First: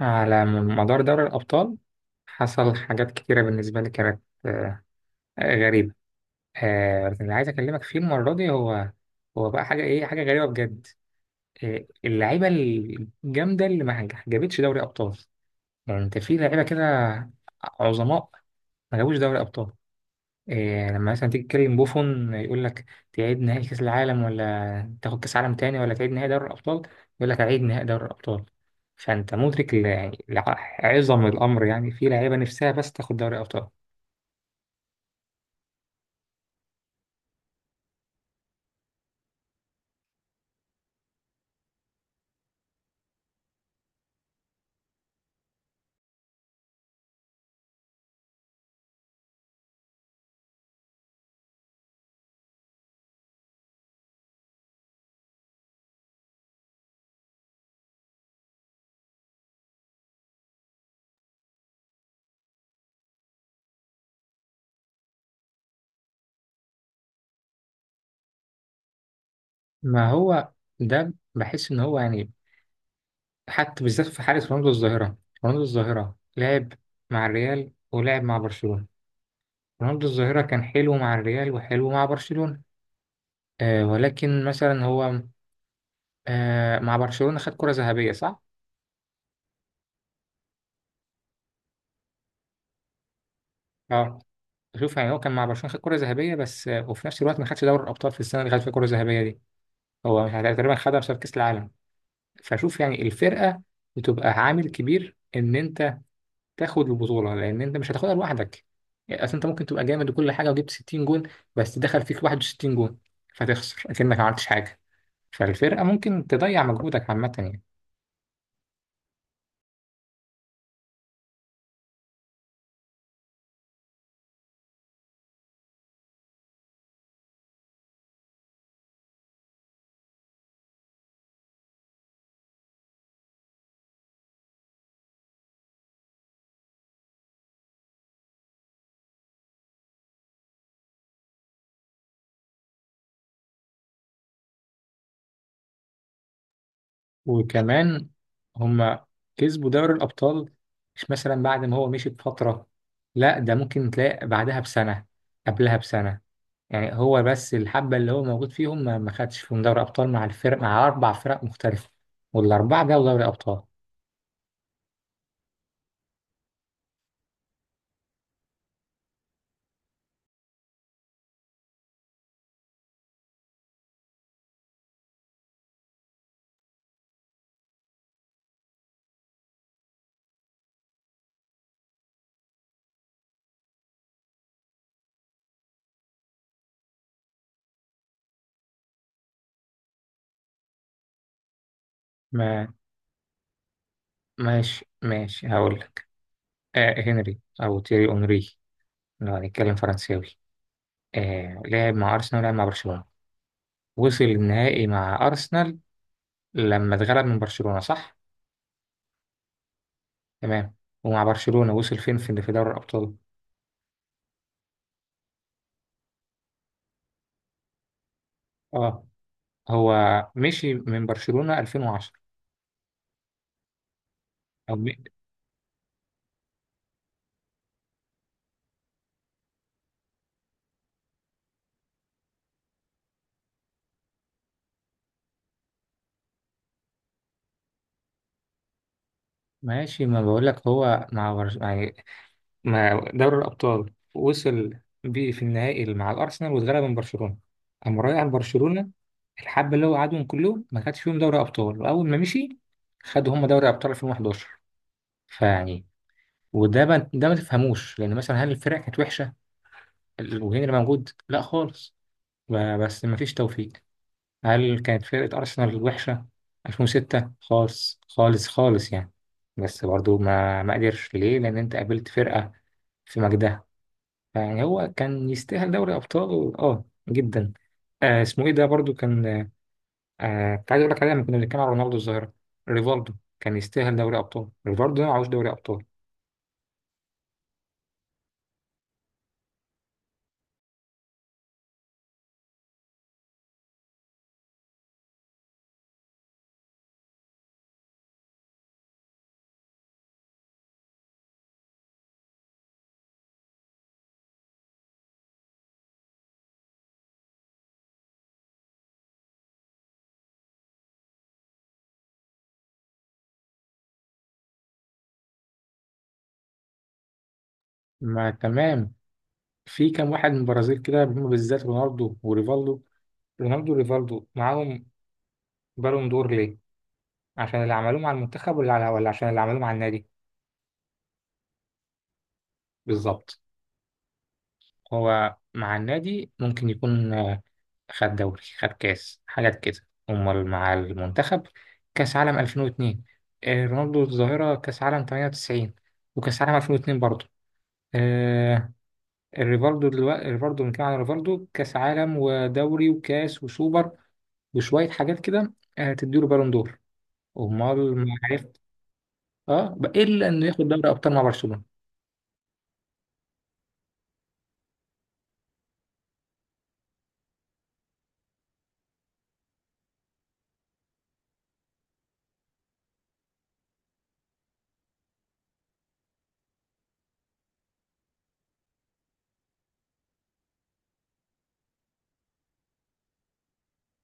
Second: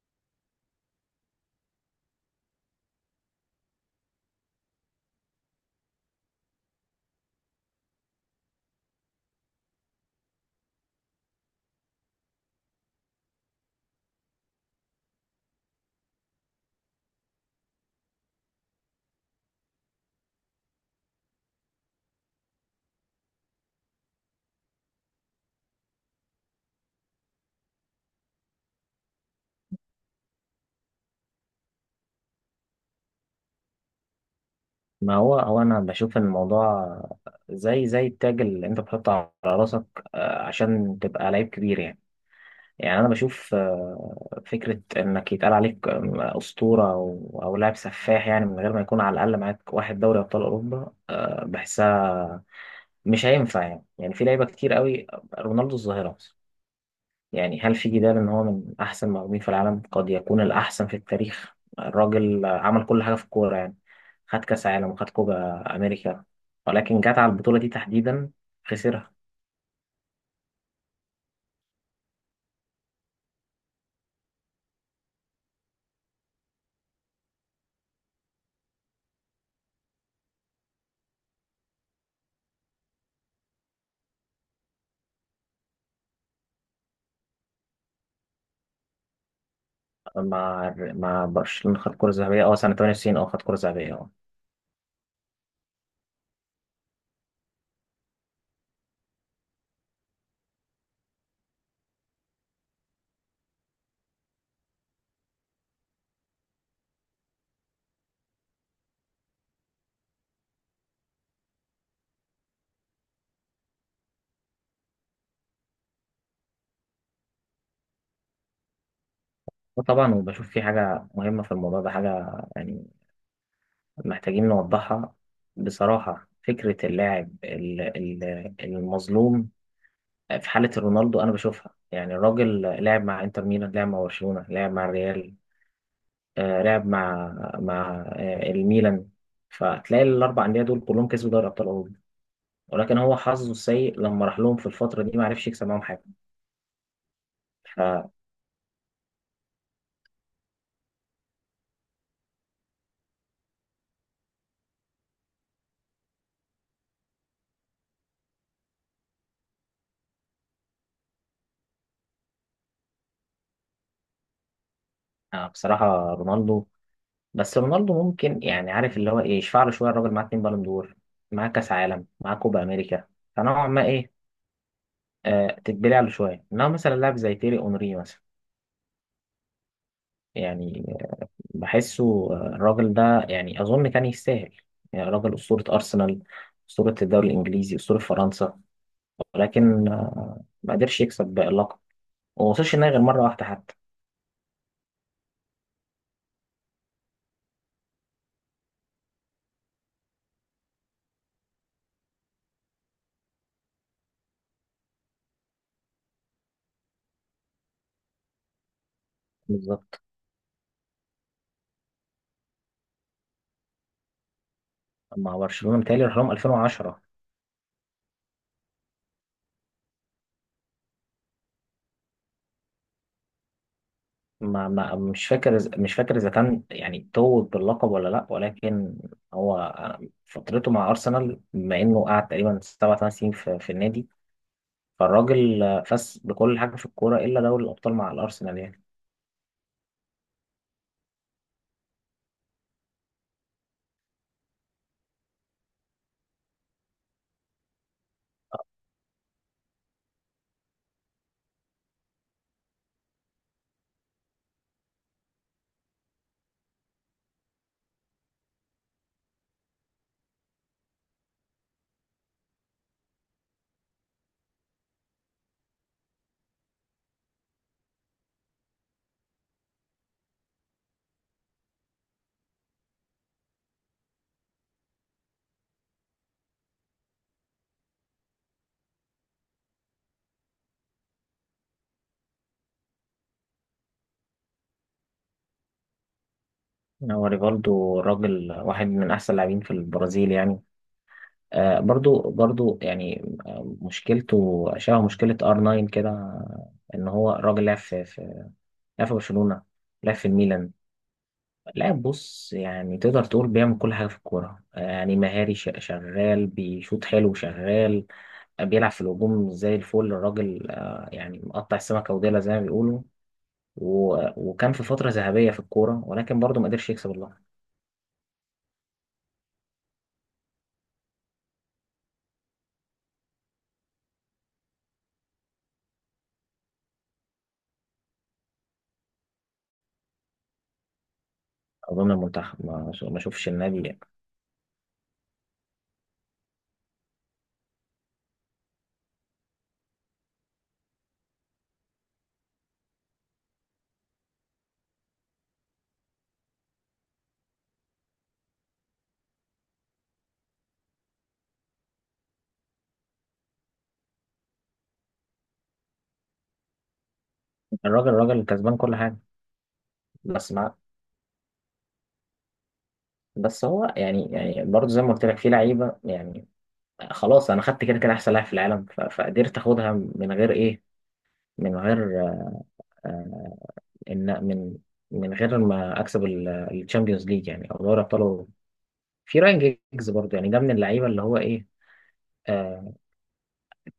على مدار دوري الأبطال حصل حاجات كتيرة بالنسبة لي كانت غريبة. اللي عايز أكلمك فيه المرة دي هو هو بقى حاجة إيه، حاجة غريبة بجد. اللعيبة الجامدة اللي ما جابتش دوري أبطال، يعني أنت في لعيبة كده عظماء ما جابوش دوري أبطال. إيه لما مثلا تيجي تكلم بوفون يقول لك تعيد نهائي كأس العالم، ولا تاخد كأس عالم تاني، ولا تعيد نهائي دوري الأبطال؟ يقول لك أعيد نهائي دوري الأبطال. فأنت مدرك يعني لعظم الأمر، يعني في لعيبة نفسها بس تاخد دوري أبطال. ما هو انا بشوف ان الموضوع زي التاج اللي انت بتحطه على راسك، عشان تبقى لعيب كبير يعني. يعني انا بشوف فكره انك يتقال عليك اسطوره او لاعب سفاح، يعني من غير ما يكون على الاقل معاك واحد دوري ابطال اوروبا، بحسها مش هينفع يعني في لعيبه كتير قوي. رونالدو الظاهره، يعني هل في جدال ان هو من احسن مهاجمين في العالم؟ قد يكون الاحسن في التاريخ. الراجل عمل كل حاجه في الكوره يعني، خد كاس عالم وخد كوبا امريكا، ولكن جت على البطوله دي تحديدا خسرها. ما هو ده، بحس إن هو يعني حتى بالذات في حالة رونالدو الظاهرة. رونالدو الظاهرة لعب مع الريال ولعب مع برشلونة. رونالدو الظاهرة كان حلو مع الريال وحلو مع برشلونة، ولكن مثلا هو مع برشلونة خد كرة ذهبية، صح؟ مع برشلونه خد كره ذهبيه، سنه 98، خد كره ذهبيه اه، شوف يعني هو كان مع برشلونة خد كرة ذهبية بس، وفي نفس الوقت ما خدش دوري الأبطال في السنة اللي خد فيها كرة ذهبية دي. هو تقريبا خدها بسبب كأس العالم. فشوف يعني الفرقة بتبقى عامل كبير إن أنت تاخد البطولة، لأن أنت مش هتاخدها لوحدك. يعني أصل أنت ممكن تبقى جامد وكل حاجة وجبت 60 جون، بس دخل فيك 61 جون، فتخسر أكنك ما عملتش حاجة. فالفرقة ممكن تضيع مجهودك عامة يعني. وطبعا وبشوف في حاجه مهمه في الموضوع ده، حاجه يعني محتاجين نوضحها. بصراحه فكره اللاعب المظلوم في حالة رونالدو أنا بشوفها. يعني الراجل لعب مع إنتر ميلان، لعب مع برشلونة، لعب مع الريال، لعب مع الميلان. فتلاقي الأربع أندية دول كلهم كسبوا دوري أبطال أوروبا، ولكن هو حظه السيء لما راح لهم في الفترة دي ما عرفش يكسب معاهم حاجة. وكمان هما كسبوا دوري الأبطال مش مثلا بعد ما هو مشي بفترة، لا، ده ممكن تلاقي بعدها بسنة، قبلها بسنة. يعني هو بس الحبة اللي هو موجود فيهم ما خدش فيهم دوري أبطال، مع الفرق، مع أربع فرق مختلفة، والأربعة جابوا دوري أبطال. فبصراحة رونالدو، بس رونالدو ممكن يعني عارف اللي هو إيه، يشفع له شوية. الراجل معاه اتنين بالون دور، معاه كأس عالم، معاه كوبا أمريكا، فنوعا ما إيه، تتبلع له شوية. إنما مثلا لاعب زي تيري أونري مثلا، يعني بحسه، الراجل ده يعني أظن كان يستاهل. يعني راجل أسطورة أرسنال، أسطورة الدوري الإنجليزي، أسطورة فرنسا، ولكن ما قدرش يكسب بقى اللقب وما ما وصلش النهائي غير مرة واحدة حتى. ماشي ماشي، هقول لك. هنري أو تيري أونري، لو هنتكلم فرنساوي، لعب مع أرسنال ولعب مع برشلونة. وصل النهائي مع أرسنال لما اتغلب من برشلونة، صح؟ بالظبط. تمام. ومع برشلونة وصل فين، في دوري الأبطال؟ مع برشلونة متهيألي راح لهم 2010. اه، هو مشي من برشلونة 2010. ما أو م- ما مش فاكر إذا كان يعني توج باللقب ولا لأ، ولكن هو فترته مع أرسنال بما إنه قعد تقريبا سبع ثمان سنين في النادي، فالراجل فاز بكل حاجة في الكورة إلا دوري الأبطال مع الأرسنال يعني. ماشي، ما بقول لك، هو يعني مع دوري الأبطال وصل بيه في النهائي مع الأرسنال واتغلب من برشلونة. أما رايح برشلونة، الحبة اللي هو قعدهم كلهم ما خدش فيهم دوري أبطال، وأول ما مشي خدوا هم دوري أبطال 2011. فيعني، وده ما... ده ما تفهموش، لأن مثلا هل الفرق كانت وحشة وهنري موجود؟ لا خالص. بس ما فيش توفيق. هل كانت فرقة أرسنال وحشة 2006؟ خالص خالص خالص يعني، بس برضو ما قدرش، ليه؟ لأن أنت قابلت فرقة في مجدها. يعني هو كان يستاهل دوري أبطال جدا. اسمه إيه ده برضو، كان كنت عايز أقول لك عليه لما كنا بنتكلم على رونالدو الظاهرة، ريفالدو. كان يستاهل دوري أبطال ريفالدو، ده معهوش دوري أبطال. هو ريفالدو راجل واحد من احسن اللاعبين في البرازيل يعني. آه برضو برضو يعني، مشكلته شبه مشكله ار 9 كده، ان هو راجل لعب في لعب في برشلونه، لعب في الميلان. لاعب بص، يعني تقدر تقول بيعمل كل حاجه في الكوره، يعني مهاري، شغال، بيشوط حلو، شغال، بيلعب في الهجوم زي الفل الراجل. يعني مقطع السمكه وديلها زي ما بيقولوا. وكان في فتره ذهبيه في الكوره، ولكن برضو ما قدرش يكسب اللقب. ما تمام. في كام واحد من البرازيل كده هم بالذات رونالدو وريفالدو. رونالدو وريفالدو معاهم بالون دور ليه؟ عشان اللي عملوه مع المنتخب ولا ولا عشان اللي عملوه مع النادي؟ اظن المنتخب، ما بالظبط. اشوفش النادي يعني. هو مع النادي ممكن يكون خد دوري، خد كاس، حاجات كده. امال مع المنتخب، كاس عالم 2002. رونالدو الظاهرة كاس عالم 98 وكاس عالم 2002 برضه. آه، الريفالدو، دلوقتي الريفالدو بنتكلم عن الريفالدو، كاس عالم ودوري وكاس وسوبر وشوية حاجات كده، تديله بالون دور. امال الراجل ما الراجل عرفت؟ كسبان كل حاجه. اه، بقى الا انه بس ياخد مع دوري ابطال مع برشلونة. بس هو يعني برضه زي ما قلت لك في لعيبه يعني خلاص. انا خدت كده كده احسن لاعب في العالم، فقدرت اخدها من غير ايه، من غير آه، ان من من غير ما اكسب الشامبيونز ليج يعني او دوري ابطال أوروبا. في راين جيجز برضه يعني، ده من اللعيبه اللي هو ايه، آه،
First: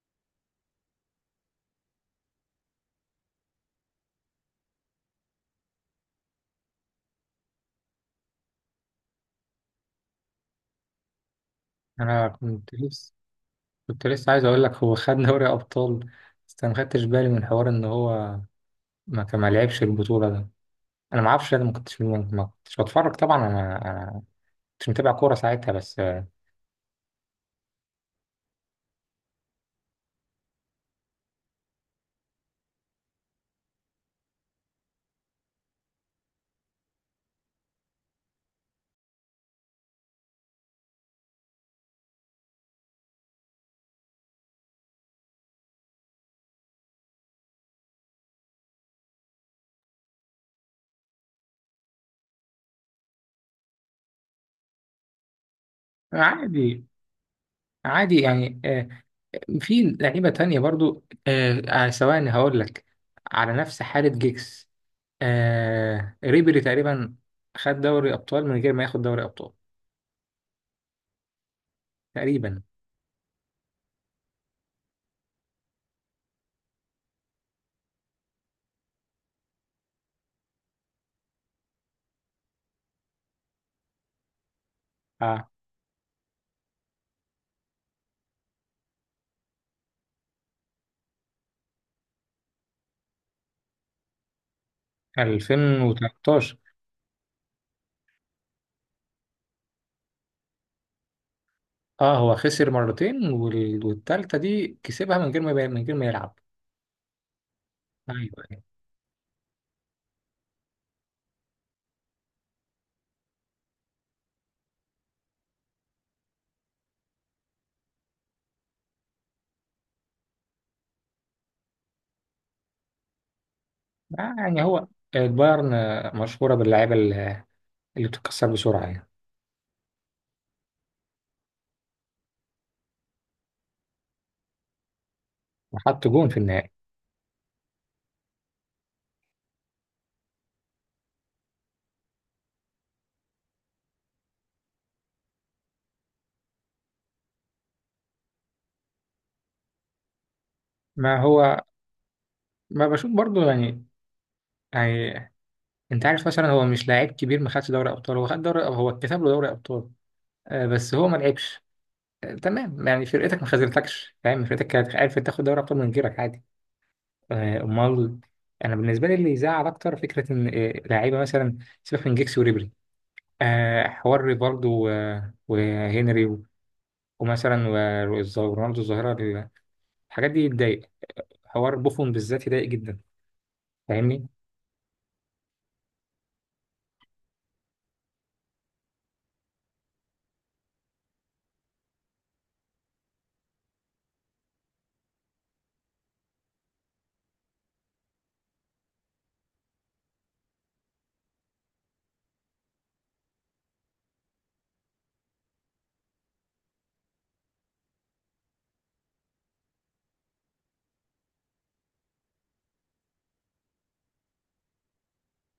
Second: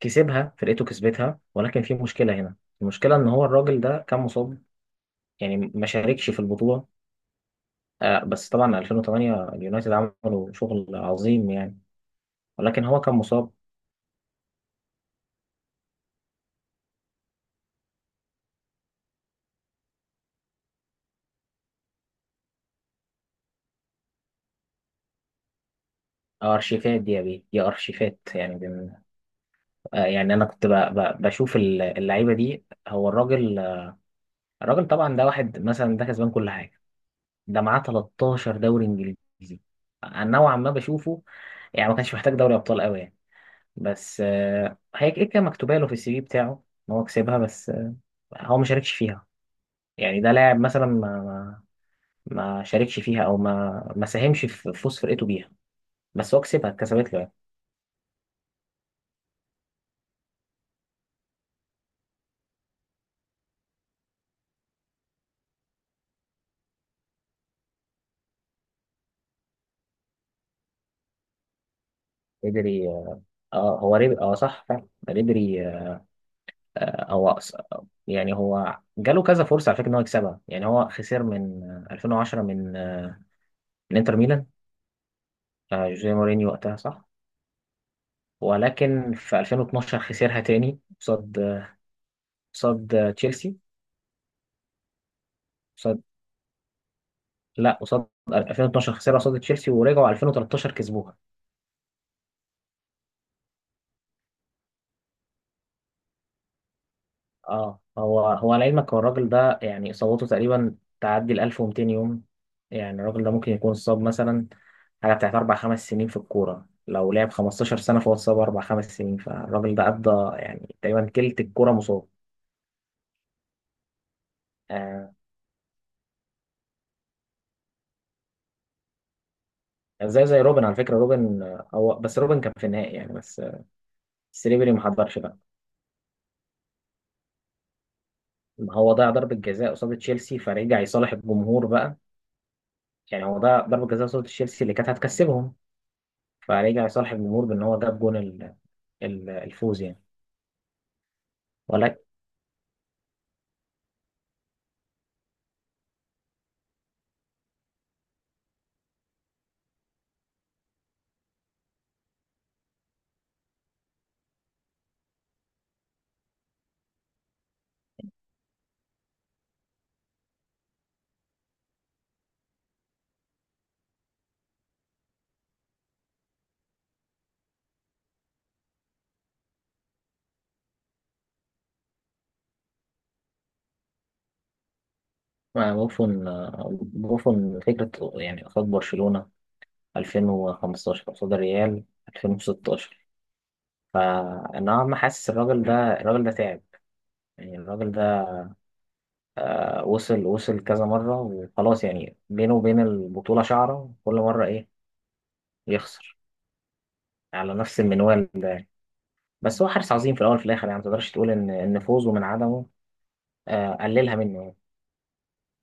كسبها. فرقته كسبتها، ولكن في مشكله هنا. المشكله ان هو الراجل ده كان مصاب، يعني ما شاركش في البطوله. بس طبعا 2008 اليونايتد عملوا شغل عظيم يعني، انا كنت ولكن هو لسه كان مصاب. كنت لسه عايز اقول لك هو خد دوري ابطال، بس انا ما خدتش بالي من حوار ان هو ما لعبش البطوله ده. انا ما اعرفش، انا ما كنتش بتفرج طبعا. انا كنتش متابع كوره ساعتها بس، ارشيفات دي يا بيه، دي ارشيفات يعني يعني انا كنت بشوف اللعيبه دي. هو الراجل الراجل طبعا ده واحد مثلا، ده كسبان كل حاجه. ده معاه 13 دوري انجليزي. أنا نوعا ما بشوفه يعني ما كانش محتاج دوري ابطال قوي يعني، بس هي كده كده مكتوبه له في السي في بتاعه ان هو كسبها، بس هو ما شاركش فيها. يعني ده لاعب مثلا ما شاركش فيها، او ما ساهمش في فوز فرقته بيها. بس هو كسبها، عادي اتكسبت له يعني. عادي يعني، في لعيبه تانية برضو، ثواني هقول لك، على نفس حاله جيكس، ريبيري تقريبا خد دوري ابطال من غير ما ياخد دوري ابطال تقريبا، قدر ي- اه هو رب... اه صح فعلا، قدر ي- آه هو أص- يعني هو جاله كذا فرصه على فكره ان هو يكسبها. يعني هو خسر من 2010، من انتر ميلان، آه، جوزيه مورينيو وقتها صح، ولكن في 2012 خسرها تاني قصاد تشيلسي، قصاد، 2013. لا، قصاد 2012 خسرها قصاد تشيلسي ورجعوا 2013 كسبوها. اه، هو خسر مرتين، والتالتة دي كسبها من غير ما من غير ما يلعب. اه ايوه هو أيوة. لعلمك هو الراجل ده يعني إصابته تقريبا تعدي ال 1200 يوم. يعني الراجل ده ممكن يكون صاب مثلا حاجة بتاعت أربع خمس سنين في الكورة. لو لعب 15 سنة فهو اتصاب أربع خمس سنين، فالراجل ده قضى يعني تقريبا تلت الكورة مصاب. يعني هو آه، البايرن مشهورة باللعيبة اللي بتتكسر بسرعة يعني. زي روبن، على فكرة روبن هو، بس روبن كان في النهائي يعني، بس سليبري ما حضرش بقى. وحط جون في النهائي. هو ضيع ضربة جزاء قصاد تشيلسي فرجع يصالح الجمهور بقى. يعني هو ضيع ضربة جزاء قصاد تشيلسي اللي كانت هتكسبهم، فرجع يصالح الجمهور بان هو جاب جون الفوز يعني. ما هو، ولكن ما بشوف برضو يعني، يعني انت عارف مثلا هو مش لاعب كبير ما خدش دوري ابطال، هو خد دوري، هو اتكتب له دوري ابطال، بس هو ما لعبش. تمام يعني، فرقتك ما خذلتكش فاهم، فرقتك كانت عارفة تاخد دوري ابطال من غيرك عادي. امال، انا بالنسبة لي اللي يزعل اكتر فكرة ان لعيبة مثلا، سيبك من جيكس وريبري، حوار ريفالدو وهنري ومثلا ورونالدو الظاهرة، الحاجات دي بتضايق. حوار بوفون بالذات يضايق جدا. فاهمني؟ بوفون بوفون فكرة، يعني قصاد برشلونة 2015، قصاد الريال 2016. فنوعا ما حاسس الراجل ده، الراجل ده تعب. يعني الراجل ده وصل كذا مرة، وخلاص يعني بينه وبين البطولة شعرة. كل مرة إيه؟ يخسر على نفس المنوال ده يعني. بس هو حارس عظيم في الأول في الآخر، يعني ما تقدرش تقول إن فوزه من عدمه، قللها منه يعني.